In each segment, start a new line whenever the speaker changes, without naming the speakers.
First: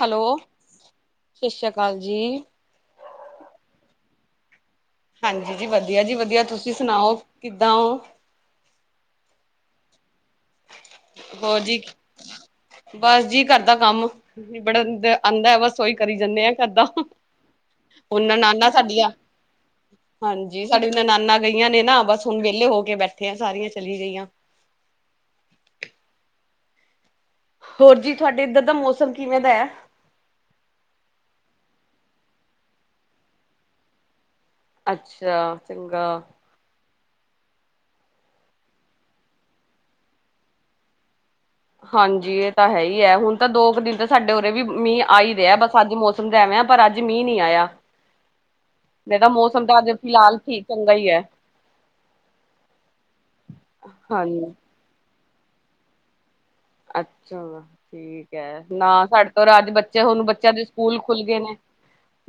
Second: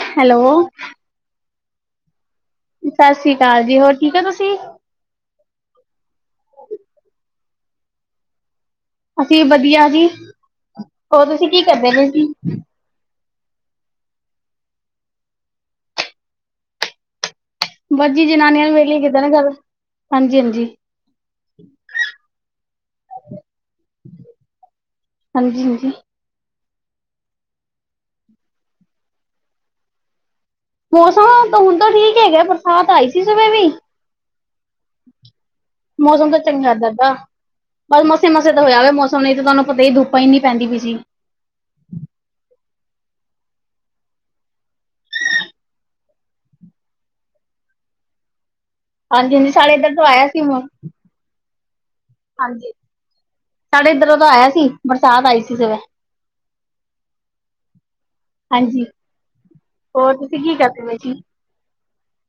Hello ਸਤਿ ਸ੍ਰੀਯਾਂ ਅਕਾਲ ਜੀ।
ਸਤਿ ਸ੍ਰੀ ਅਕਾਲ ਜੀ ਹੋਰ ਠੀਕ ਹੈ ਤੁਸੀਂ
ਹਾਂਜੀ ਜੀ ਵਧੀਆ ਜੀ ਵਧੀਆ ਤੁਸੀਂ ਸੁਣਾਓ ਕਿੱਦਾਂ ਹੋ।
ਅਸੀਂ ਵਧੀਆ ਜੀ ਹੋਰ ਤੁਸੀਂ
ਹੋਰ
ਕੀ
ਜੀ
ਕਰਦੇ ਪੇ ਸੀ।
ਬਸ ਜੀ ਘਰ ਦਾ ਕੰਮ ਬੜਾ ਆਉਂਦਾ ਬਸ ਉਹੀ ਕਰੀ ਜਾਂਦੇ ਆ ਘਰ ਦਾ
ਬਸ ਜੀ
ਉਹਨਾਂ
ਜਨਾਨੀਆਂ
ਨਣਾਨਾਂ
ਨੂੰ ਵੇਲੇ
ਸਾਡੀਆਂ
ਕਿੱਦਾਂ ਨਾ ਗੱਲ,
ਹਾਂਜੀ
ਹਾਂਜੀ-ਹਾਂਜੀ,
ਸਾਡੇ ਨਨਾਨਾਂ ਗਈਆਂ ਨੇ ਨਾ ਬਸ ਹੁਣ ਵਿਹਲੇ ਹੋ ਕੇ ਬੈਠੇ ਆ ਸਾਰੀਆਂ ਚਲੀ ਗਈਆਂ।
ਹਾਂਜੀ -ਹਾਂਜੀ
ਹੋਰ ਜੀ ਤੁਹਾਡੇ ਇੱਧਰ ਦਾ ਮੌਸਮ ਕਿਵੇਂ ਦਾ ਐ।
ਮੌਸਮ ਹੁਣ ਤਾਂ ਠੀਕ ਹੈਗਾ ਬਰਸਾਤ ਆਈ ਸੀ ਸਵੇਰੇ ਈ।
ਅੱਛਾ ਚੰਗਾ
ਮੌਸਮ ਤਾਂ ਚੰਗਾ ਕਰਦਾ ਦਾ ਬਸ ਮਸੇ -ਮਸੇ ਤਾਂ ਹੋਇਆ ਹੋ ਮੌਸਮ ਲਈ ਤੇ ਤੁਹਾਨੂੰ ਪਤਾ ਹੀ ਦੁਪਾ ਏਨੀ ਪੈਂਦੀ ਪਈ ਸੀ।
ਹਾਂਜੀ ਇਹ ਤਾਂ ਹੈ ਹੀ ਹੈ ਹੁਣ ਤਾਂ ਦੋ ਕੁ ਦਿਨ ਤਾਂ ਸਾਡੇ ਉਰੇ ਵੀ ਮੀਂਹ ਆ ਹੀ ਰਿਹਾ ਬਸ ਅੱਜ ਮੌਸਮ ਸਮ ਪਰ ਅੱਜ ਮੀਹ ਨੀ ਆਇਆ ਨਹੀਂ ਤਾਂ
ਹਾਂਜੀ -ਹਾਂਜੀ
ਮੌਸਮ
ਸਾਡੇ
ਤਾਂ ਅੱਜ
ਇੱਧਰ ਤੋਂ ਆਇਆ
ਫਿਲਹਾਲ
ਸੀ ਮ
ਠੀਕ ਚੰਗਾ ਹੀ ਹੈ
ਹਾਂਜੀ ਸਾਡੇ ਇੱਧਰੋਂ ਤਾਂ
ਹਾਂਜੀ
ਆਇਆ ਸੀ ਬਰਸਾਤ ਆਈ ਸੀ ਜਵੇ
ਅੱਛਾ ਠੀਕ ਹੈ
ਹਾਂਜੀ।
ਨਾ ਸਾਡੇ ਤੋਂ ਰਾਜ ਬੱਚੇ
ਹੋਰ
ਹੁਣ
ਤੁਸੀਂ
ਬੱਚਿਆਂ
ਕੀ
ਦੇ
ਕਰਦੇ ਪਏ
ਸਕੂਲ
ਸੀ?
ਖੁੱਲ ਗਏ ਨੇ।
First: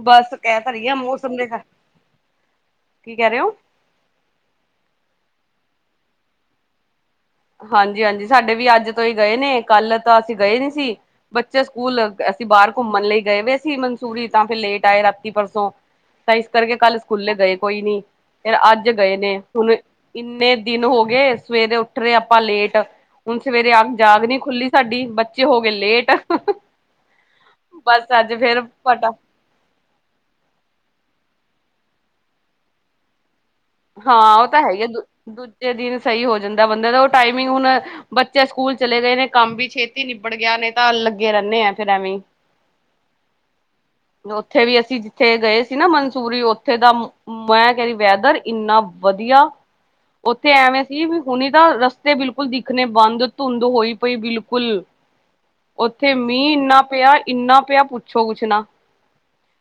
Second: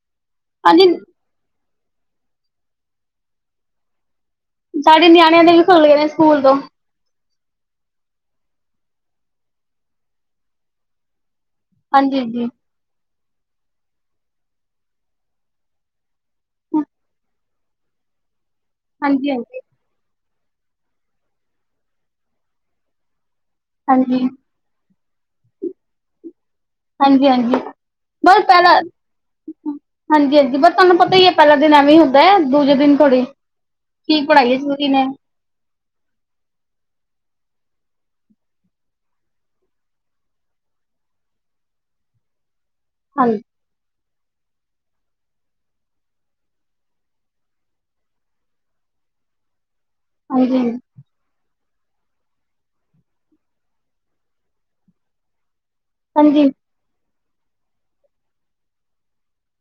ਬਸ ਕਹਿ ਤਾਂ
ਹਾਂਜੀ,
ਰਹੀ ਆ ਮੌਸਮ ਦੇ ਕੀ ਕਹਿ ਰਹੇ ਹੋ।
ਸਾਡੇ ਨਿਆਣਿਆਂ ਦੇ ਵੀ ਖੁੱਲ ਗਏ ਨੇ ਸਕੂਲ ਤੋਂ
ਹਾਂਜੀ -ਹਾਂਜੀ ਸਾਡੇ ਵੀ ਅੱਜ ਤੋਂ ਹੀ ਗਏ ਨੇ ਕੱਲ ਤਾਂ ਅਸੀਂ ਗਏ ਨੀ ਸੀ। ਬੱਚੇ ਸਕੂਲ ਅਸੀਂ
ਹਾਂਜੀ-ਹਾਂਜੀ।
ਬਾਹਰ ਘੁੰਮਣ ਲਈ ਗਏ ਵਏ ਅਸੀ ਮਨਸੂਰੀ ਤਾਂ ਫਿਰ ਲੇਟ ਆਏ ਰਾਤੀ ਪਰਸੋਂ ਤਾਂ ਇਸ ਕਰਕੇ ਕੱਲ ਸਕੂਲੇ ਗਏ ਕੋਈ ਨੀ ਫਿਰ ਅੱਜ ਗਏ ਨੇ
ਹਾਂਜੀ-ਹਾਂਜੀ,
ਹੁਣ ਇੰਨੇ ਦਿਨ ਹੋ ਗਏ ਸਵੇਰੇ ਉੱਠ ਰਹੇ ਆਪਾਂ ਲੇਟ ਹੁਣ ਸਵੇਰੇ ਅੱਖ
ਹਾਂਜੀ,
ਜਾਗ ਨੀ ਖੁੱਲੀ ਸਾਡੀ ਬੱਚੇ ਹੋ ਗਏ ਲੇਟ [inaudible]
ਹਾਂਜੀ -ਹਾਂਜੀ
ਅੱਜ
ਬਸ
ਫੇਰ
ਪਹਿਲਾਂ
ਫਟਾ
ਹਾਂਜੀ -ਹਾਂਜੀ ਬਸ ਤੁਹਾਨੂੰ ਪਤਾ ਹੀ ਹੈ ਪਹਿਲਾ ਦਿਨ ਐਵੇਂ ਹੁੰਦਾ ਦੂਜੇ ਦਿਨ ਥੋੜੇ
ਹਾਂ ਉਹ ਤਾਂ ਹੈ ਈ ਦੂਜੇ ਦਿਨ ਸਹੀ ਹੋ ਜਾਂਦਾ ਬੰਦੇ ਦਾ ਉਹ ਟਾਈਮਿੰਗ ਹੁਣ ਬੱਚੇ ਸਕੂਲ ਚਲੇ ਗਏ ਨੇ ਕੰਮ ਵੀ ਛੇਤੀ ਨਿਬੜ ਗਿਆ ਨੇ ਤਾਂ ਲੱਗੇ ਰਹਿੰਣੇ ਆ ਫੇਰ ਐਵੀ
ਹਾਂਜੀ
ਉੱਥੇ ਵੀ ਅਸੀਂ ਜਿੱਥੇ ਗਏ ਸੀ ਨਾ ਮਨਸੂਰੀ ਉੱਥੇ ਦਾ ਮੈਂ ਕਹਿੰਦੀ ਵੈਦਰ ਇੰਨਾ ਵਧੀਆ ਉੱਥੇ
ਹਾਂਜੀ,
ਐਵੇਂ ਵੀ ਹੁਣੀ ਤਾਂ ਰਸਤੇ ਬਿਲਕੁਲ ਦਿਖਣੇ ਬੰਦ ਧੁੰਦ ਹੋਈ ਪਈ ਬਿਲਕੁਲ ਉੱਥੇ ਮੀਂਹ
ਹਾਂਜੀ,
ਇੰਨਾ ਪਿਆ ਇੰਨਾ ਪਿਆ ਪੁੱਛੋ ਕੁਛ ਨਾ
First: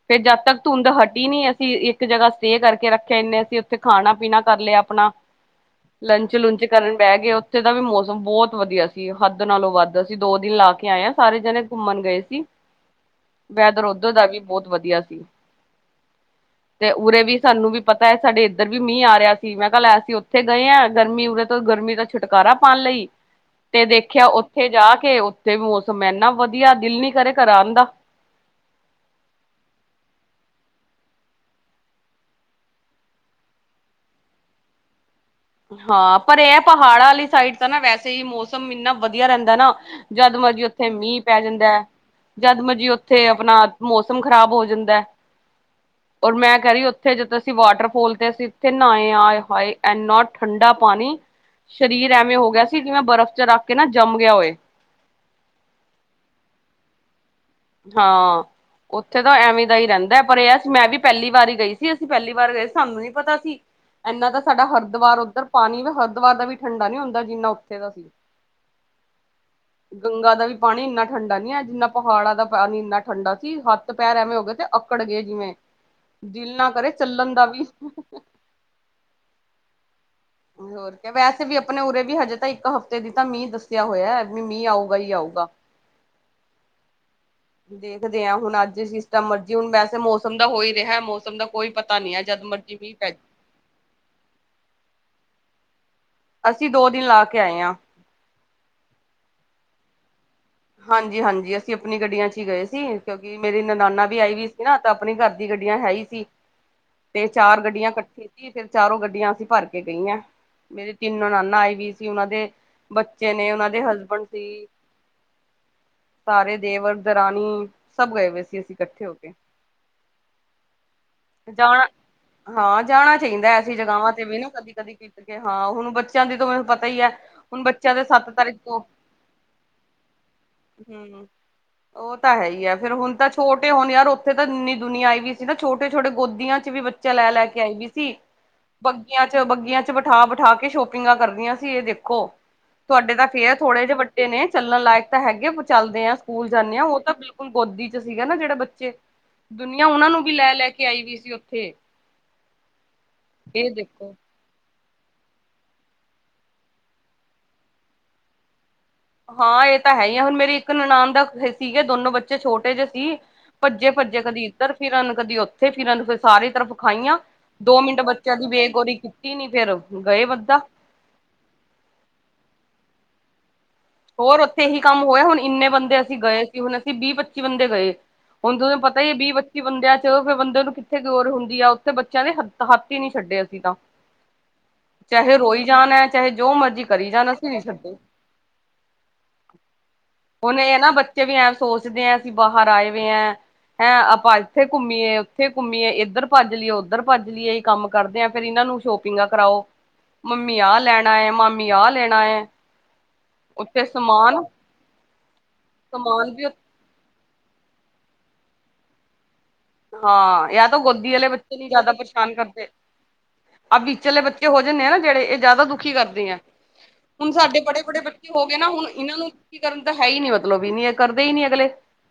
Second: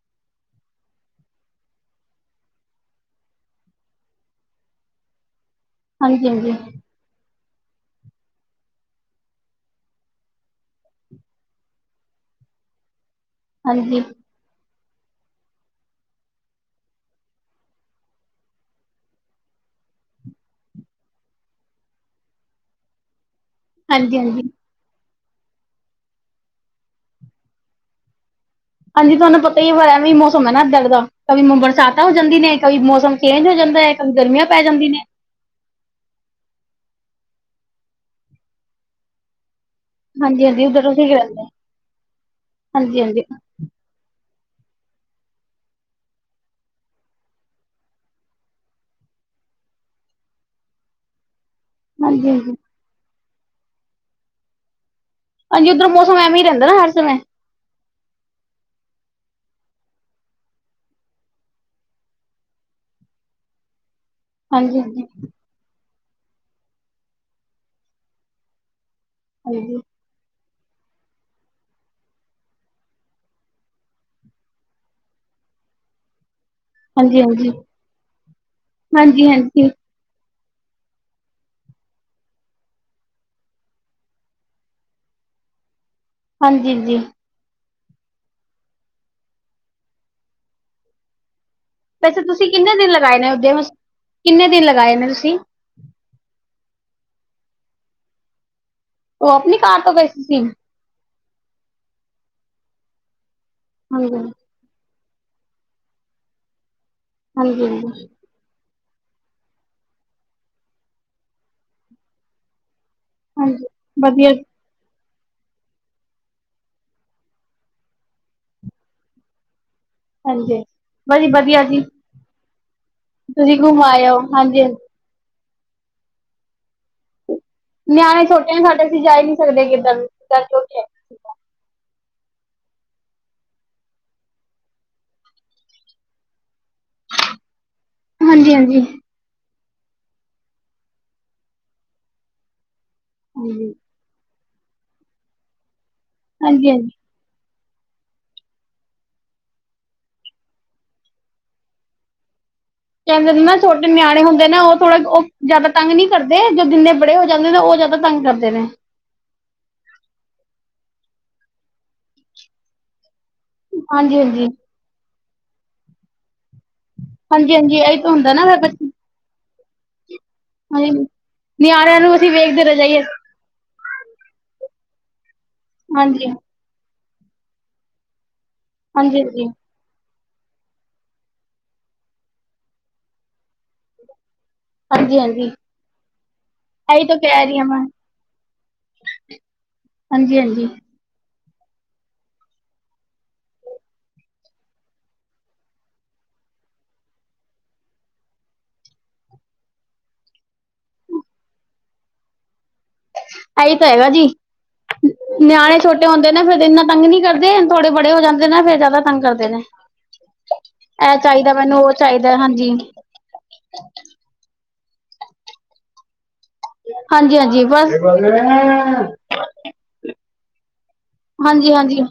ਫੇਰ ਜਦ ਤੱਕ ਧੁੰਦ ਹਟੀ ਨਹੀਂ ਅਸੀਂ ਇੱਕ ਜਗ੍ਹਾ ਸਟੇ ਕਰਕੇ ਰੱਖਿਆ ਏਨੇ ਅਸੀਂ ੇ ਖਾਣਾ ਪੀਣਾ ਕਰ ਲਿਆ ਆਪਣਾ ਲੰਚ
ਹਾਂਜੀ-ਹਾਂਜੀ, ਹਾਂਜੀ, ਹਾਂਜੀ-ਹਾਂਜੀ,
ਲੁਚ ਕਰਨ ਬਹਿ ਗਏ ਉੱਥੇ ਦਾ ਵੀ ਮੌਸਮ ਬਹੁਤ ਵਧੀਆ ਸੀ ਹੱਦ ਨਾਲੋਂ ਵੱਧ ਅਸੀਂ ਦੋ ਦਿਨ ਲਾ ਕੇ ਆਏ ਹਾਂ ਸਾਰੇ ਜਣੇ ਘੁੰਮਣ ਗਏ ਸੀ
[inaudible]
ਵੈਦਰ
ਹਾਂਜੀ
ਓਧਰ ਦਾ ਵੀ ਬਹੁਤ ਵਧੀਆ ਸੀ। ਤੇ ਉਰੇ ਵੀ ਸਾਨੂੰ ਵੀ ਪਤਾ ਹੈ ਸਾਡੇ ਇੱਧਰ ਵੀ ਮੀਂਹ ਆ ਰਿਹਾ ਸੀ ਮੈਂ ਕੱਲ ਅਸੀ ਉੱਥੇ ਗਏ ਆਂ ਗਰਮੀ ਉਰੇ ਤੋਂ ਗਰਮੀ ਦਾ ਛੁਟਕਾਰਾ ਪਾਉਣ ਲਈ
[unintelligible] [inaudible]
ਤੇ
ਹਾਂਜੀ
ਦੇਖਿਆ ਉੱਥੇ ਜਾ ਕੇ ਉੱਥੇ ਮੌਸਮ ਇਨਾ ਵਧੀਆ ਦਿਲ ਨੀ ਕਰੇ ਘਰ ਆਂਦਾ।
ਹਾਂਜੀ ਤੁਹਾਨੂੰ ਪਤਾ ਹੀ ਵਾਰ ਐ ਵੀ ਮੌਸਮ ਹੈ ਨਾ ਦਰ ਦਾ ਕ ਬਰਸਾਤ ਹੋ ਜਾਂਦੀ ਨੇ ਕਵ ਮੌਸਮ ਚੇਂਜ ਹੋ ਜਾਂਦਾ ਹੈ ਕ ਗਰਮੀਆਂ ਪੈ ਜਾਂਦੀਆਂ ਨੇ।
ਹਾਂ ਪਰ ਇਹ ਪਹਾੜਾਂ ਵਾਲੀ ਸਾਈਡ ਤਾਂ ਨਾ ਵੈਸੇ ਹੀ ਮੌਸਮ ਇੰਨਾ ਵਧੀਆ ਰਹਿੰਦਾ ਨਾ। ਜਦ ਮਰਜੀ
ਹਾਂਜੀ-ਹਾਂਜੀ
ਉੱਥੇ
ਉੱਧਰ ਠੀਕ
ਮੀਂਹ ਪੈ
ਰਹਿੰਦਾ
ਜਾਂਦਾ ਜਦ ਮਰਜੀ
ਹਾਂਜੀ-ਹਾਂਜੀ,
ਉੱਥੇ ਆਪਣਾ ਮੌਸਮ ਖ਼ਰਾਬ ਹੋ ਜਾਂਦਾ। ਔਰ ਮੈਂ ਕ ਰਹੀ ਉੱਥ ਜਦੋਂ ਅਸੀਂ ਵਾਟਰਫੋਲ ਤੇ ਅਸੀਂ ਉੱਥੇ ਨਏ ਆਏ ਹਏ ਐਡ ਨੋਟ ਠੰਡਾ ਪਾਣੀ ਸਰੀਰ
ਹਾਂਜੀ-ਹਾਂਜੀ, ਹਾਂਜੀ
ਐਵੇਂ ਹੋ
ਹਾਂਜੀ
ਗਿਆ ਸੀ ਜਿਵੇਂ ਬਰਫ਼ ਚ ਰੱਖ ਕੇ ਨਾ ਜੰਮ ਗਿਆ ਹੋਏ
ਹਾਂਜੀ ਉੱਧਰ ਮੌਸਮ ਐਵੇਂ ਹੀ ਰਹਿੰਦਾ ਹਰ ਸਮੇਂ
ਹਾਂ ਉੱਥੇ ਤਾਂ ਐਵੇਂ ਦਾ ਹੀ ਰਹਿੰਦਾ ਪਰ ਇਹ ਮੈਂ ਵੀ ਪਹਿਲੀ ਵਾਰ ਹੀ ਗਈ ਸੀ ਅਸੀਂ ਪਹਿਲੀ ਵਾਰ ਗਏ ਸਾਨੂੰ ਨਹੀਂ ਪਤਾ ਸੀ ਇੰਨਾ ਤਾਂ ਸਾਡਾ
ਹਾਂਜੀ-ਹਾਂਜੀ,
ਹਰਿਦੁਵਰ ਉੱਧਰ ਪਾਣੀ ਵੀ ਹਰਿਦੁਵਰ ਦਾ ਵੀ ਠੰਡਾ ਨੀ ਹੁੰਦਾ ਜਿੰਨਾ ਉੱਥੇ ਦਾ ਸੀ
ਹਾਂਜੀ
ਗੰਗਾ ਦਾ ਵੀ ਪਾਣੀ ਇੰਨਾ ਠੰਡਾ ਨੀ ਹੈ ਜਿੰਨਾ ਪਹਾੜਾਂ ਦਾ ਪਾਣੀ ਇੰਨਾ ਠੰਡਾ ਸੀ ਹੱਥ ਪੈਰ ਐਵੇਂ ਹੋ ਗਏ ਤੇ ਅਕੜ ਗਏ ਜਿਵੇਂ ਦਿਲ ਨਾਲ
ਹਾਂਜੀ ਹਾਂਜੀ ਹਾਂਜੀ ਹਾਂਜੀ
ਹੋਰ ਵੈਸੇ ਵੀ ਆਪਣੇ ਉਰੇ ਵੀ ਹਜੇ ਤਾਂ ਇੱਕ ਹਫ਼ਤੇ ਦੀ ਤਾਂ ਮੀਂਹ ਦੱਸਿਆ ਹੋਇਆ ਵੀ ਮੀਂਹ ਆਊਗਾ ਹੀ ਆਊਗਾ
ਹਾਂਜੀ ਹਾਂਜੀ
ਦੇਖਦੇ ਹਾਂ ਹੁਣ ਅੱਜ ਸਿਸਟਮ ਮਰਜੀੀ ਹੁਣ ਵੈਸੇ ਮੌਸਮ ਦਾ ਹੋ ਹੀ ਰਿਹਾ ਮੌਸਮ ਦਾ ਕੋਈ ਪਤਾ ਨੀ ਹੈ
ਵੈਸੇ
ਜਦ
ਤੁਸੀਂ ਕਿੰਨੇ
ਮਰਜੀ
ਦਿਨ
ਮੀਂਹ ਪੈ
ਲਗਾਏ ਨੇ ਉਓਦੇ ਕਿੰਨੇ ਦਿਨ ਲਗਾਏ ਨੇ ਤੁਸੀਂ
ਅਸੀਂ ਦੋ ਦਿਨ ਲਾ ਕੇ ਆਏ ਹਾਂ
ਉਹ ਆਪਣੀ ਕਾਰ ਤੋਂ ਬੈਸੀ ਸੀ
ਹਾਂਜੀ ਹਾਂਜੀ ਅਸੀਂ ਆਪਣੀ ਗੱਡੀਆਂ ਚ ਹੀ ਗਏ ਸੀ ਕਿਉਂਕਿ ਮੇਰੀ ਨਨਾਨਾ
ਹਾਂਜੀ
ਵੀ ਆਈ ਵੀ ਨਾ ਤਾਂ ਆਪਣੀ ਘਰ ਦੀ ਗੱਡੀਆਂ ਹੈ ਹੀ ਸੀ ਤੇ ਚਾਰ
ਹਾਂਜੀ
ਗੱਡੀਆਂ
ਹਾਂਜੀ
ਇਕੱਠੀ ਫਿਰ ਚਾਰੋਂ ਗੱਡੀਆਂ ਅਸੀਂ ਭਰ ਕੇ ਗਈਆਂ ਮੇਰੇ ਤਿੰਨ ਨ ਨਾਨਾ ਆਏ ਵੀ ਸੀ ਉਹਨਾਂ ਦੇ ਬੱਚੇ ਨੇ
ਹਾਂਜੀ
ਉਹਨਾਂ ਦੇ ਹਸਬੈਂਡ
ਵਧੀਆ
ਸੀ ਤਾਰੇ ਦੇਵਰ ਦਰਾਨ ਸਭ ਗਏ ਹੋਏ ਸੀ ਅਸੀਂ ਇਕੱਠੇ ਹੋ ਕੇ
ਹਾਂਜੀ ਵ ਜੀ ਵਧੀਆ ਜੀ
ਜਾਣਾ ਹਾਂ ਜਾਣਾ ਚਾਹੀਦਾ
ਤੁਸੀਂ
ਐਸੀ
ਘੁੰਮ ਆਏ
ਜਗਾਵਾਂ
ਹੋ
ਤੇ ਵੀ ਨਾ
ਹਾਂਜੀ
ਕਦੀ ਕਦੀ ਹਾਂ ਹੁਣ ਬੱਚਿਆਂ ਦੀ ਤਾਂ ਮੈਨੂੰ ਪਤਾ ਹੀ ਹੈ ਹੁਣ ਬੱਚਿਆਂ ਦੇ
ਨਿਆਣੇ
ਸੱਤ
ਛੋਟੇ
ਤਾਰੀਖ
ਨੇ
ਤੋਂ
ਸਾਡੇ ਅਸੀਂ ਜਾ ਹੀ ਨੀ ਸਕਦੇ ਕਿੱਦਾਂ ਨੂੰ
ਹਮ ਉਹ ਤਾਂ ਹੈ ਹੀ ਆ ਫ਼ਿਰ ਹੁਣ ਤਾਂ ਛੋਟੇ ਹੁਣ ਯਾਰ ਉੱਥੇ ਤਾਂ ਇੰਨੀ ਦੁਨੀਆਂ ਆਈ ਵੀ ਸੀ ਨਾ ਛੋਟੇ ਛੋਟੇ ਗੋਦੀਆਂ ਚ ਵੀ ਚਲਾੈ ਲੈ ਕੇ ਆਈ ਵੀ ਸੀ
ਹਾਂਜੀ ਹਾਂਜੀ
ੀਆਂ ਚ ਬੱਗੀਆਂ ਚ ਬਿਠਾ ਬਿਠਾ ਕੇ ਸ਼ੋਪਿੰਗਾਂ ਕਰਦੀਆਂ ਸੀ ਇਹ ਦੇਖੋ ਤੁਹਾਡੇ ਤਾਂ ਫੇਅਰ
ਹਾਂਜੀ
ਥੋੜੇ ਜਿਹੇ ਵੱਡੇ ਨੇ ਚੱਲਣ ਲਾਇਕ ਤਾਂ ਹੈਗੇ ਚੱਲਦੇ ਆਾਂ ਸਕੂਲ
ਹਾਂਜੀ
ਜਾਂਦੇ ਹਾਂ
ਹਾਂਜੀ
ਉਹ ਤਾਂ ਬਿਲੁ ਬਿਲਕੁਲ ਗੋਦੀ ਚ ਸੀਗਾ ਨਾ ਜਿਹੜੇ ਬੱਚੇ ਦੁਨੀਆਂ ਉਹਨਾਂ ਨੂੰ ਵੀ ਲੈ ਲੈ ਕੇ ਆਈ ਵੀਈ ਸੀ ਉੱਥੇ
ਕਹਿੰਦੇ
ਇਹ
ਛੋਟੇ
ਦੇਖੋ
ਨਿਆਣੇ ਹੁੰਦੇ। ਨਾ ਉਹ ਥੋੜਾ ਉਹ ਜ਼ਿਆਦਾ ਤੰਗ ਨਹੀਂੀ ਕਰਦੇ ਜੋ ਦਿਿੰਨਦੇ ਬੜੇ ਹੋ ਜਾਂਦੇ ਨੇ ਉਹ ਜ਼ਿਆਦਾ ਤੰਗ ਕਰਦੇ ਨੇ।
ਹਾਂ, ਇਹ ਤਾਂ ਹੈ ਹੀ ਆ ਹੁਣ ਮੇਰੇ ਇੱਕ ਨਨਾਾਨ ਦਾ ਸੀਗੇ ਦੋਨੋ ਬੱਚੇ ਛੋਟੇ ਜਿਹੇ ਸੀ। ਭੱਜੇ
ਹਾਂਜੀ
ਭੱਜੇ ਕਦੀ
ਹਾਂਜੀ
ਇੱਧਰ ਫਿਰਨ ਕਦੀ ਉੱਥੇ ਫਿਰਰਨ ਫਿਰ ਸਾਰੀ ਤਰਫ। ਖਾਈਆਂ
ਹਾਂਜੀ ਹਾਂਜੀ
ਦੋ ਮਿੰਟ
ਇਹੀ ਤਾਂ ਹੁੰਦਾ
ਬੱਚਿਆਂ
ਨਾ
ਦੀ
ਫਿਰ
ਬੇਗੋਰੀ ਕੀਤੀ ਨੀ ਫੇਰ ਗਏ ਵੱਧਾ।
ਨਿਆਰਿਆਂ ਨੂੰ ਅਸੀਂ ਵੇਖਦੇ ਰਹਿ ਜਾਈਏ
ਹੋਰ ਉੱਥੇ ਇਹੀ ਕੰਮ ਹੋਇਆ ਹੁਣ ਇੰਨੇ ਬੰਦੇ ਅਸੀਂ
ਹਾਂਜੀ
ਗਏ ਸੀ ਹੁਣ ਅਸੀਂ ਵੀਹ ਪੱਚੀ ਬੰਦੇ ਗਏ। ਹੁਣ ਤੁਹਨੂੰ ਪਤਾ ਹੀ ਹੈ
ਹਾਂਜੀ
ਵੀਹ
ਹਾਂਜੀ
ਪੱਚੀ ਬੰਦਿਆਂ। ਉਹ ਬੰਦੇ ਨੂੰ ਕਿੱਥੇ ਗੋਰ ਹੁੰਦੀ ਆ ਉੱਥੇ ਬੱਚਿਆਂ ਦੇ ਹ ਹੱਥ ਹੀ ਨਹੀਂ ਛੱਡੇ ਅਸੀਂ ਤਾਂ
ਹਾਂਜੀ
ਚਾਹੇ
ਹਾਂਜੀ
ਰੋਈ ਜਾਣ ਹੈ ਚਾਹੇ ਜੋ ਮਰਜੀੀ
ਇਹੀ
ਕਰੀ
ਤਾਂ
ਜਾਣ
ਕਹਿ
ਅਸੀਂ
ਰਹੀ
ਨ
ਹਾਂ ਮੈਂ
ਛੱਡੇ
ਹਾਂਜੀ
ਹੁਣ
ਹਾਂਜੀ
ਇਹ ਨਾ ਬੱਚੇ ਵੀ ਐਂ ਸੋਚਦੇ ਆ ਅਸੀਂ ਬਾਹਰ ਆਏ ਹੈਂ ਆਪਾਂ ਇੱਥੇ ਘੁੰਮੀਏ ਉੱਥੇ ਘੁੰਮੀਏ ਇੱਧਰ ਭੱਜ ਲਈਏ ਉੱਧਰ ਭੱਜ ਲਈਏ ਇਹ ਕੰਮ ਕਰਦੇ ਹਾਂ ਫੇਰ ਇਹਨਾਂ ਨੂੰ ਸ਼ੋਪ ਕਰਾਓ ਮੰਮੀ ਆਹ ਲੈਣਾ ਮਾਮੀ ਆਹ ਲੈਣਾ
ਇਹੀ
ਉੱਥੇ
ਤਾਂ ਹੈਗਾ ਜੀ
ਸਮਾਨ
ਨਿਆਣੇ ਛੋਟੇ ਹੁੰਦੇ
ਸਮਾਨ
ਨੇ
ਵੀ
ਫੇਿਰ ਇਹਨਾਂ ਤੰਗ ਨੀ ਕਰਦੇ ਥੋੜੇ ਬੜੇ ਹੋ ਜਾਂਦੇ ਨੇ ਫ਼ਿਰ ਜ਼ਿਆਦਾੰਗ ਕਰਦੇ ਨੇ
ਹਾਂ, ਜਾ ਤਾਂ ਗੋਦੀ
ਇਹ
ਵਾਲੇ
ਚਾਹੀਦਾ
ਬੱਚੇ ਨ
ਮੈਨੂੰ ਉਹ
ਜ਼ਿਆਦਾ ਪਰੇਸ਼ਾਨ
ਚਾਹੀਦਾ
ਕਰਦੇ।
ਹਾਂਜੀ
ਆ ਵਿਚਲੇ ਬੱਚੇ ਹੋ ਜਾਂਦੇ ਆ ਨਾ ਜਿਹੜੇ ਇਹ ਜ਼ਿਆਦਾ ਦੁਖੀ ਕਰਦੇ ਆ। ਹੁਣ
ਹਾਂਜੀ
ਸਾਡੇ
ਹਾਂਜੀ
ਬੜੇ
ਬਸ
ਬੜੇ ਬੱਚੇ ਹੋ ਗਏ ਨਾ ਹੁਣ ਇਹਨਾਂ ਨੂੰ ਕਰਨ ਤਾਂ ਹੈ ਹੀ ਨੀ ਮਤਲਬ ਵੀ ਨ ਕਰਦੇ ਹੀ ਨੀ ਅਗਲੇ
ਹਾਂਜੀ ਹਾਂਜੀ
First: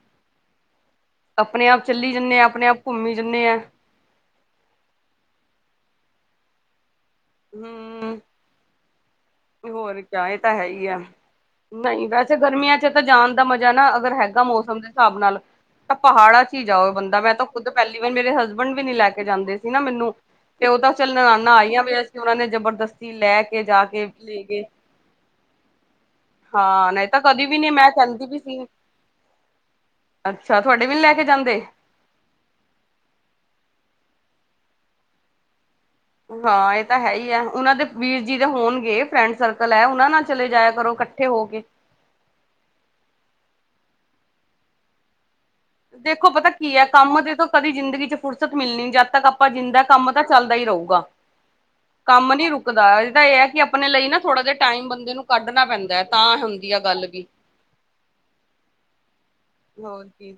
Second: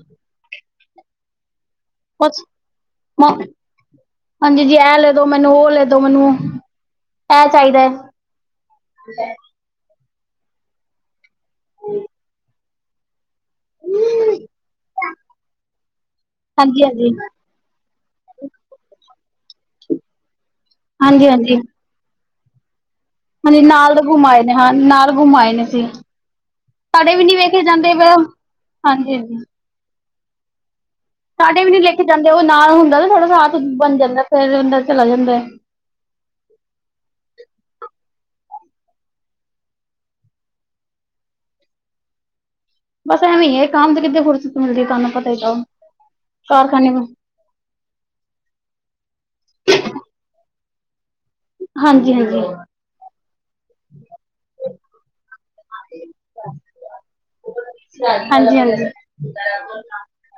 ਆਪਣੇ ਆਪ ਚੱਲੀ ਜਾਂਦੇ
ਬਸ
ਹਾਂ ਆਪਣੇ ਆਪ ਘੁੰਮੀ ਜਾਂਦੇ ਹਾਂ।
ਹਾਂਜੀ ਜੀ, ਇਹ ਲੈ ਦੋ ਮੈਨੂੰ ਉਹ ਲੈ ਦੋ ਮੈਨੂੰ। ਚਾਹੀਦਾ ਹੈ
ਹੂੰ ਹੋਰ ਕਿਆ ਇਹ ਤਾਂ ਹੈ ਹੀ ਆ। ਨਹੀਂ ਵੈਸੇ ਗਰਮੀਆਂ ਚ ਤਾਂ ਜਾਣ ਦਾ ਮਜ਼ਾ ਨਾ ਅਗਰ ਹੈਗਾ ਮੌਸਮ ਦੇ ਹਿਸਾਬ ਨਾਲ ਤਾਂ ਪਹਾੜਾਂ। ਹੀ
ਹਾਂਜੀ
ਜਾਓ
ਹਾਂਜੀ
ਬੰਦਾ ਮੈਂ ਤਾਂ ਖੁੱਦ ਪਹਿਲੀ ਵਾਰ ਮੇਰੇ ਹਸਬੈਂਡ ਵੀ ਨੀ ਲੈ ਕੇ ਜਾਂਦੇ ਸੀ ਨਾ ਮੈਨੂੰ ਤੇ ਉਹ ਤਾਂ ਚੱਲ
ਹਾਂਜੀ
ਨਨਾਨਾ
ਹਾਂਜੀ
ਆਈਆਂ ਪ ਸੀ ਉਹਨਾ ਨੇ ਜਬਰਦਸਤੀ ਲੈ
ਹਾਂਜੀ
ਕੇ ਜਾ
ਨਾਲ ਦੇ
ਕੇ
ਘੁਮ
ਲੈ
ਆਏ ਨੇ
ਗਏ।
ਹਾਂ ਨਾਲ ਗੁਮ ਆਏ ਨੇ [unintelligible]
ਹਾਂ ਨਹੀਂ
ਸਾੜੇ
ਤਾਂ
ਵੀ ਨੀ
ਕਦੀ
ਵੇਖੇ
ਮੈਂ
ਜਾਂਦੇ
ਕਹਿੰਦੀ ਵੀ ਸੀ
ਹਾਂਜੀ ਹਾਂਜੀ।
ਅੱਛਾ ਤੁਹਾਡੇ ਵੀ ਲੈ ਕੇ ਜਾਂਦੇ।
ਸਾਡੇ ਵੀ ਨੀ ਲਿਖ ਕੇ ਜਾਂਦੇ ਉਹ ਨਾ ਹੁੰਦਾ ਨਾ ਥੋੜਾ ਸਾਥ ਬਣ ਜਾਂਦਾ ਫੇਿਰਦਾ ਚਲਾ ਜਾਂਦਾ।
ਹਾਂ ਇਹ ਤਾਂ ਹੈ ਹੀ ਹੈ ਉਹਨਾਂ ਦੇ ਵੀਰ ਜੀ ਦੇ ਹੋਣਗੇ ਫਰੈਂਡ ਸਰਕਲ ਹੈ ਉਹਨਾਂ ਨਾਲ ਚਲੇ ਜਾਇਆ ਕਰੋ ਇੱਕ ਇਕੱਠੇ ਹੋ ਗਏ
ਬਸ ਐਵੇਂ ਹੈ ਕੰਮ ਤੇ ਕਿੱਦੇ ਫੁਰਸਤ ਮਿਲਦੀ ਹੈ ਤੁਹਾਨੂੰਤਾ ਹੀ ਚ
ਦੇਖੋ ਪਤਾ ਕੀ ਹੈ ਕੰਮ ਦੇ ਤੋਂ ਕਦੀ ਜ਼ਿੰਦਗੀ ਚ ਫੁਰਸਤ ਮਿਲਣੀ ਜਦ ਤੱਕ ਆਪਾਂ ਜਿੰਦਾ ਕੰਮ ਤਾਂ ਚੱਲਦਾ ਹੀ ਰਹੇਗਾ।
ਹਾਂਜੀ
ਕੰਮ
ਹਾਂਜੀ
ਨੀ ਰੁਕਦਾ ਇਹ ਤਾਂ ਇਹ ਹੈ ਕਿ ਆਪਣੇ ਲਈ ਨਾ ਥੋੜ੍ਹਾ ਜਿਹਾ ਟਾਈਮ ਬੰਦੇ ਨੂੰ ਕੱਢਣਾ ਪੈਂਦਾ। ਤਾਂ ਹੁੰਦੀ ਆ ਗੱਲ ਵੀ
ਹਾਂਜੀ ਹਾਂਜੀ
ਹੋਰ ਕੀ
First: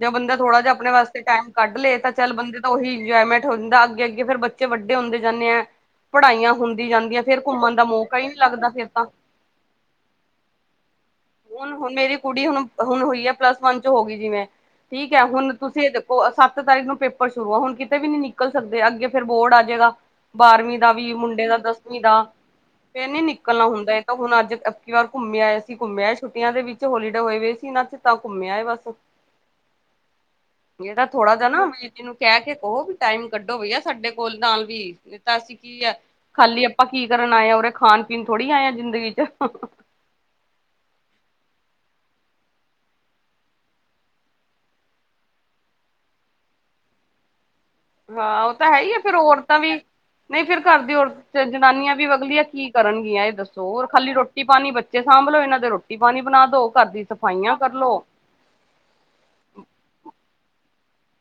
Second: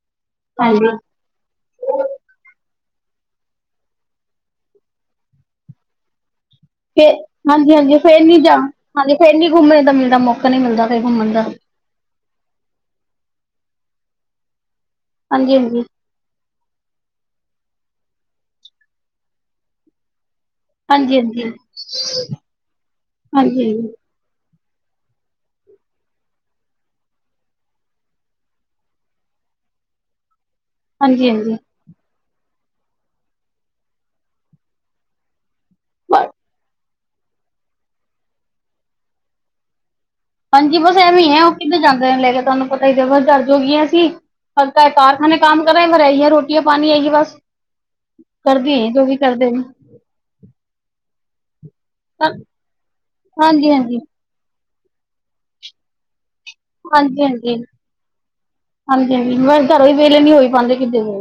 ਜਾਂ ਬੰਦਾ ਥੋੜਾ ਜਿਹਾ ਆਪਣੇ ਵਾਸਤੇ। ਟਾਇਮ ਕੱਢ ਲਏ ਤਾਂ ਚੱਲ ਬੰਦੇ ਤਾਂ ਉਹੀ ਇੰਜੋਏਮੈਂਟ ਹੋ ਜਾਂਦਾ ਅੱਗੇ ਅੱਗੇ ਫੇਰ ਬੱਚੇ ਵੱਡੇ ਹੁੰਦੇ ਜਾਂਦੇ ਆ। ਪੜ੍ਹਾਈਆਂ ਹੁੰਦੀਆਂ।
ਫ ਹਾਂਜੀ ਹਾਂਜੀ ਫੇਰ ਨੀ ਜਾ ਹਾਂਜੀ ਫੇਰ ਨੀ ਘੁੰਮਣ ਦਾ ਮਿਲਦਾ ਮੌਕਾ ਨੀ ਮਿਲਦਾ ਕੋ ਘੁੰਮਣ ਦਾ।
ਹੁਣ ਹੁਣ ਮੇਰੀ ਕੁੜੀ ਹੁਣ ਹੁਣ ਹੋਈ ਹੈ ਪਲੱਸ ਵਨ ਚ ਹੋ ਗਈ ਜਿਵੇਂ ਠੀਕ ਹੈ ਹੁਣ
ਹਾਂਜੀ ਹਾਂਜੀ
ਤੁਸੀਂ। ਸੱਤ ਤਾਰੀਕ ਨੂੰ ਪੇਪਰ ਸ਼ੁਰੂ ਆ ਹੁਣ ਕਿਤੇ ਵੀ ਨੀ ਨਿਕਲ ਸਕਦੇ ਅੱਗੇ ਫਿਰ ਬੋਰਡ ਆ ਜਾਏਗਾ ਬਾਰਵੀਂ ਦਾ ਵੀ
ਹਾਂਜੀ ਹਾਂਜੀ
ਮੁੰਡੇ
ਹਾਂਜੀ
ਦਾ ਦਸਵੀਂ ਦਾ ਫਿਰ ਨੀ
ਹਾਂਜੀ
ਨਿਕਲਣਾ ਹੁੰਦਾ। ਹੁਣ ਅੱਜ ਇੱਕੀ ਵਾਰ ਘੁੰਮਿਆ ਆਆ ਸੀ ਘੁੰਮਿਆ ਆਏ ਛੁੱਟੀਆਂ ਦੇ ਵਿੱਚ ਹੋਲੀਡੇ ਹੋਏ ਹੋਏ ਸੀ ਇਹਨਾਂ ਚ ਤਾਂ ਘੁੰਮਿਆਏ ਬਸ ਇਹ ਤਾਂ ਥੋੜਾ ਜਾ
ਹਾਂਜੀ
ਨਾ ਬਿਜਲੀ ਨੂੰ ਕਹਿ ਕੇ ਕਹੋ ਵੀ ਟਾਈਮ ਕੱਢੋ ਵੀ ਆ ਸਾਡੇ ਕੋਲ ਨਾਲ ਵੀ। ਨਹੀਂ ਤਾਂ ਅਸੀਂ ਕੀ ਹੈ
ਹਾਂਜੀ
ਖਾਲੀ ਆਪਾਂ ਕੀ ਕਰਨ ਆਏ ਹਾਂ ਉਰੇ ਖਾਣ ਪੀਣ ਥੋੜ੍ਹੀ ਆਏ ਹਾਂ ਜ਼ਿੰਦਗੀ ਚ
ਹਾਂਜੀ ਬਸ ਐਵੇਂ ਹੈ ਉਹ ਕਿੱਦਾਂ ਜਾਂਦੇ ਨੇ ਲੈ ਕੇ ਤੁਹਾਨੂੰ ਪਤਾ ਹੀ [unintelligible] ਬਸ ਜਜ ਹੋ ਗਈਆਂਸੀਂ ਹਲਕਾ ਕਾਰਖਾਨੇ ਕੰਮ ਕਰ ਰਹੇ ਮੇ ਇਹੀ ਹੈ ਰੋਟੀਆਂ ਹੈ ਪਾਣੀ ਆਹੀ ਬਸ
ਹਾਂ ਉਹ ਤਾਂ ਹੈ ਹੀ ਆ ਫੇਰ ਔਰਤਾਂ ਵੀ ਨਹੀਂ ਫਿਰ ਘਰ ਦੀ ਔਰ ਜਨਾਨੀਆਂ ਵੀ ਅਗਲੀਆਂ ਕੀ ਕਰਨਗੀਆਂ ਇਹ ਦੱਸੋ
ਹਾਂਜੀ
ਹੋਰ
ਹਾਂਜੀ
ਖਾਲੀ ਰੋਟੀ ਰੋਟੀ ਪਾਣੀ ਬੱਚੇ ਸਾਂਭ ਲੋ ਇਹਨਾਂ ਦੇ ਰੋਟੀ ਪਾਣੀ ਬਣਾ ਦੋ ਘਰ ਦੀ
ਹਾਂਜੀ ਹਾਂਜੀ
ਸਫਾਈਆਂ ਕਰਲੋ
ਹਾਂਜੀ ਹਾਂਜੀ ਬਸ ਘਰੋ ਹੀ ਵਹਲੇ ਨੀ ਹੋਈ ਪਾਉਂਦੇ ਕਿ ਵੇਲੇ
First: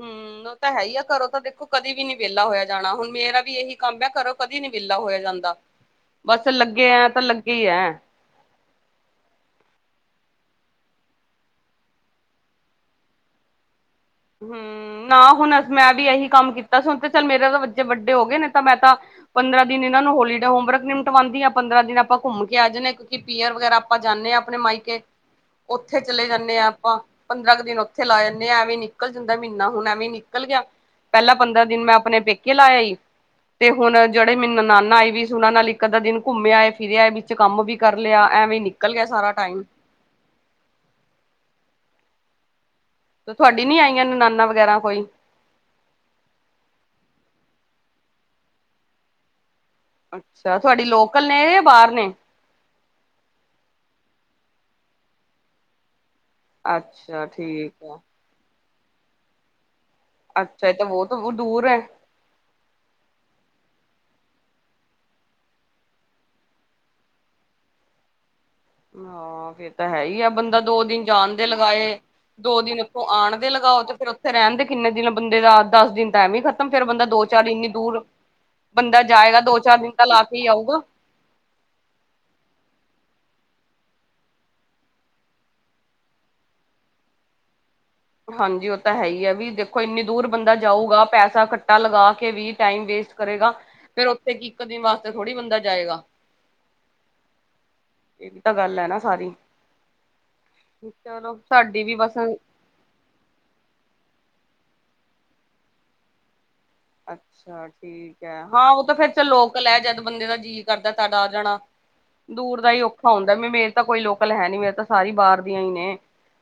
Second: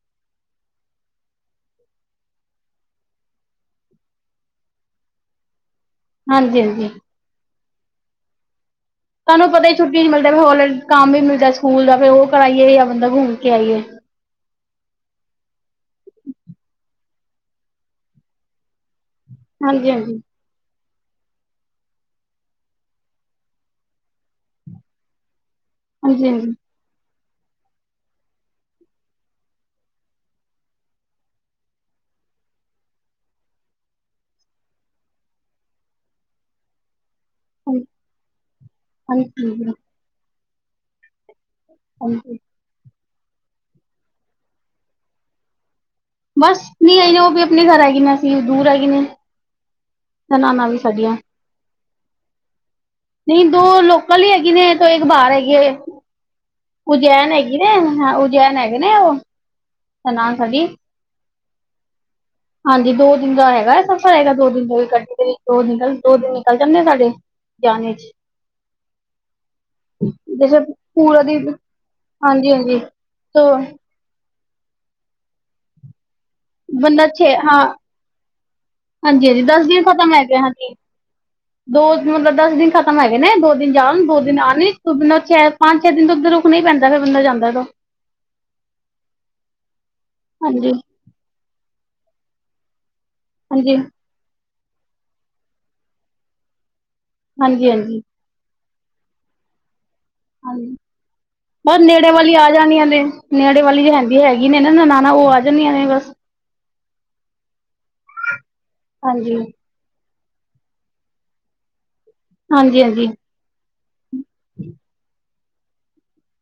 ਹਮ ਤਾਂ ਹੈ ਹੀ ਆ ਘਰੋਂ ਤਾਂ ਦੇਖੋ ਕਦੇ ਵੀ ਨੀ ਵਿਹਲਾ ਹੋਇਆ ਜਾਣਾ ਹੁਣ ਮੇਰਾ ਵੀ ਇਹੀ ਕੰਮ ਹੈ। ਘਰੋ ਕਦੇ ਨੀ ਵਿਹਲਾ ਹੋਇਆ ਜਾਂਦਾ।
ਹ [unintelligible] [inaudible]
ਬਸ ਲੱਗੇ ਆ ਤਾਂ ਲੱਗੇ ਹੀ ਹੈ
ਤੁਹਾਨੂੰ ਪਤਾ ਹੀ ਛੁੱਟੀ ਨ ਨਹੀਂ ਮਿਲਦਾ ਫਿਰ ਹੋਲੇ ਕੰਮ ਵੀ ਮਿਲਦਾ ਸਕੂਲ ਦਾ ਫਿਰ ਉਹ ਕਰਾਈਏ ਜਾਂ ਬੰਦਾ ਘੁੰਮ ਕੇ ਆਈਏ
ਹਮ ਨਾ ਹੁਣ ਮੈਂ ਵੀ ਇਹੀ ਕੰਮ ਕੀਤਾ ਸੀ ਹੁਣ ਤੇ ਚੱਲ ਮੇਰੇ ਤਾਂ ਬੱਚੇ ਵੱਡੇ ਹੋ ਗਏ ਨੇ ਤਾਂ ਮੈਂ ਤਾਂ ਪੰਦਰਾਂ ਦਿਨ
ਹਾਂਜੀ
ਇਹਨਾਂ ਨੂੰ
ਹਾਂਜੀ
ਹੋਲੀ ਹੋਮਵਰਕ ਨਿਮਟਵਾਉਂਦੀ ਹ ਪੰਦਰਾਂ ਦਿਨ ਆਪਾਂ ਘੁੰਮ ਕੇ ਆ ਜਾਂਦੇ ਹ ਕਿਉਂਕਿ ਪੀਅਰ ਵਗੈਰਾ ਆਪਾਂ ਜਾਂਦੇ ਹ ਆਪਣੇ ਮਾਈਕੇ
[unintelligible] [inaudible]
ਉੱਥੇ ਚਲੇ
ਹਾਂਜੀ ਹਾਂਜੀ
ਜਾਂਦੇ ਹਾਂ ਆਪਾਂ ਪੰਦਰਾਂ ਕੁ ਦਿਨ ਉੱਥੇ ਲਾ ਜਾਂਦੇ ਆ ਐ ਵੀਂ ਨੀ। ਨਿਕਲ ਜਾਂਦਾ ਮਹੀਨਾ ਹੁਨ ਐਵੇਂ ਨਿਕਲ ਗਿਆ, ਪਹਿਲਾਂ ਪੰਦਰਾਂ ਦਿਨ ਮੈਂ ਆਪਨੇ ਪੇਕੇ ਲਾ ਆਈ। ਤੇ ਹੁਨ ਜੇੜੇ ਮੇਰੀ ਨਨਾਨਾ ਆਏ ਵੀ ਸੀ ਉਹਨਾਂ ਨਾਲ ਇੱਕ ਅੱਧਾ ਦਿਨ ਘੁੰਮੇ ਆਏ, ਫਿਰ ਆਏ ਵੀ। ਵਿੱਚ ਕੰਮ ਵੀ ਕਰ ਲਿਆ, ਐਵੇਂ ਨਿਕਲ ਗਿਆ ਸਾਰਾ
ਹਾਂਜੀ
ਟਾਈਮ।
ਹਾਂਜੀ ਹਾਂਜੀ।
ਤੁਹਾਡੀ ਨੀ ਆਈਆਂ ਨਨਾਨਾ ਵਗੈਰਾ ਕੋਈ?
ਬਸ ਨਹੀਂ ਆਈਆਂ ਓ ਵੀ ਆਪਨੇ ਘਰ ਹੈਗੀ ਨੇ, ਅਸੀਂ ਦੂਰ ਹੈਗੀ ਨੇ।
ਅੱਛਾ
ਨਨਾਣਾ ਵੀ
ਤੁਹਾਡੀ
ਸਾਡੀਆਂ
ਲੋਕਲ ਨੇ ਜਾਂ ਬਾਰ ਨੇ?
ਨਹੀਂ ਦੋ ਲੋਕਲ ਈ ਹੈਗੀ ਨੇ ਤੇ ਇੱਕ ਬਾਰ ਹੈਗੀ ਏ।
ਅੱਛਾ
ਉਜੈਨ ਹੈਗੀ
ਠੀਕ
ਨੇ,
ਹੈ
ਉਜੈਨ ਹੈਗੀ ਨੇ ਓ।
ਅੱਛਾ ਐ ਤੇ ਬੋਤ ਦੂਰ ਐ।
ਹਾਂਜੀ ਦੋ ਦਿਨ ਦਾ ਹੈਗਾ ਸਫ਼ਰ, ਹੈਗਾ ਦੋ ਦਿਨ ਦਾ ਗੱਡੀ ਦੇ ਦੋ ਨਲ ਦੋ ਦਿਨ ਨਿਕਲ ਜਾਂਦੇ ਸਾਡੇ। ਜਾਨ ਚ।
ਹਾਂ ਫੇਰ ਤਾਂ ਹੈ ਈ ਐ,
ਜੈਸੇ
ਬੰਦਾ ਦੋ ਦਿਨ
ਪੂਰਾ
ਜਾਨ ਦੇ ਲਗਾਏ।
ਹਾਂਜੀ
ਦੋ
ਹਾਂਜੀ।
ਦਿਨ ਉੱਥੋਂ ਆਣ
ਤੋ
ਦੇ ਲਗਾਓ ਤੇ ਫਿਰ ਫੇਰ ਰਹਿਣ ਦੇ ਕਿੰਨੇ ਦਿਨ ਬੰਦੇ ਦਾ? ਦਸ ਦਿਨ ਤਾਂ ਐਵੇ ਹੀ ਖਤਮ ਫੇਰ ਬੰਦਾ ਦੋ
ਛੇ
ਚਾਰ
ਹਾਂ
ਇੰਨੀ ਦੂਰ ਬੰਦਾ
ਹਾਂਜੀ
ਜਾਏਗਾ
ਹਾਂਜੀ
ਦੋ
ਦਸ
ਚਾਰ ਦਿਨ ਤਾਂ
ਖਤਮ
ਲਾ
ਹੈਗੇ
ਕੇ ਈ
ਹਾਂਜੀ।
ਆਊਗਾ।
ਦੋ ਮਤਲਬ ਦਸ ਦਿਨ ਖ਼ਤਮ ਹੈਗੇ ਨੇ, ਦੋ ਦਿਨ ਜਾਣ ਦੋ ਦਿਨ ਆਨ ਚ [unintelligible] ਪੰਜ ਛੇ ਦਿਨ ਤੋਂ ਉੱਧਰ ਰੁਕਨਾਂ ਪੈਂਦਾ ਫਿਰ ਬੰਦਾ ਜਾਂਦਾ ਤਾਂ।
ਹਾਂਜੀ ਉਹ ਤਾਂ ਹੈ ਹੀ ਐ, ਵੀ ਦੇਖੋ ਇੰਨੀ ਦੂਰ ਬੰਦਾ
ਹਾਂਜੀ
ਜਾਊਗਾ ਪੈਸਾ ਕੱਟਾ ਲਗਾ ਕੇ ਵੀ ਟਾਈਮ ਵੇਸਟ ਕਰੇਗਾ
ਹਾਂਜੀ
ਫੇਰ ਉੱਥੇ ਕੀ ਇੱਕ ਦਿਨ ਵਾਸਤੇ ਥੋੜ੍ਹੀ ਬੰਦਾ ਜਾਏਗਾ।
ਹਾਂਜੀ-ਹਾਂਜੀ।
ਏ ਵੀ ਤਾਂ ਗੱਲ ਐ ਨਾ ਸਾਰੀ।
ਹਾਂਜੀ
ਚਲੋ
ਬਸ
ਸਾਡੀ ਵੀ
ਨੇੜੇ ਵਾਲੀ ਆ ਜਾਣੀਆ ਨੇ। ਨੇੜੇ ਵਾਲੀ ਰਹਿੰਦੀ ਹੈਗੀ ਨੇ ਨਾ ਨਨਾਣਾ ਓ ਆ ਜਾਂਦੀਆਂ ਨੇ ਬਸ।
ਅੱਛਾ ਠੀਕ ਹੈ, ਹਾਂ ਉਹ ਤਾਂ ਫੇਰ ਚ
ਹਾਂਜੀ
ਲੋਕਲ ਹੈ ਜਦ ਬੰਦੇ ਦਾ ਜੀ ਕਰਦਾ ਤਦ ਆ ਜਾਣਾ, ਦੂਰ ਦਾ ਹੀ
ਹਾਂਜੀ ਹਾਂਜੀ
ਔਖਾ ਹੁੰਦਾ। ਵੀ ਮੇਰੇ ਤਾਂ ਕੋਈ ਲੋਕਲ ਹੈ ਨੀ, ਮੇਰੇ ਤਾਂ ਸਾਰੀ ਬਾਹਰ ਦੀਆਂ ਹੀ ਨੇ,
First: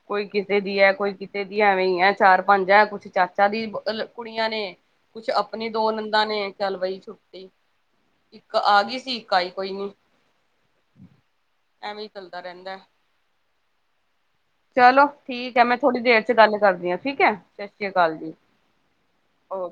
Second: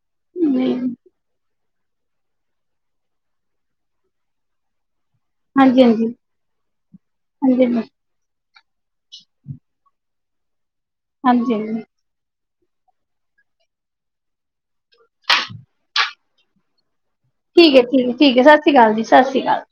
ਕੋਈ ਕਿਤੇ
ਹਾਂਜੀ
ਦੀ ਐ ਕੋਈ ਦੀ ਐਵੇਂ ਈ ਐ, ਚਾਰ ਪੰਜ ਐ, ਕੁਛ ਚਾਚਾ ਦੀਆਂ ਕੁੜੀਆਂ ਨੇ। ਕੁਛ ਆਪਣੀ
ਹਾਂਜੀ
ਦੋ ਨੰਦਾਂ
ਹਾਂਜੀ
ਨੇ ਚਲ ਵਾਈ ਛੁੱਟੀ।
ਹਾਂਜੀ
ਇੱਕ ਆ ਗਈ ਸੀ, ਇੱਕ ਆਈ ਕੋਈ ਨੀ।
ਹਾਂਜੀ [unintelligible]
ਐਵੇਂ ਹੀ ਚੱਲਦਾ ਰਹਿੰਦਾ ਐ। ਚਲੋ ਠੀਕ ਐ, ਮੈਂ ਥੋੜ੍ਹੀ ਦੇਰ ਚ ਗੱਲ ਕਰਦੀ ਆਂ ਠੀਕ ਐ।
ਠੀਕ ਐ, ਠੀਕ ਐ, ਠੀਕ ਐ, ਸਤਿ ਸ਼੍ਰੀ ਅਕਾਲ ਜੀ, ਸਤਿ ਸ਼੍ਰੀ ਅਕਾਲ।
ਓਕੇ।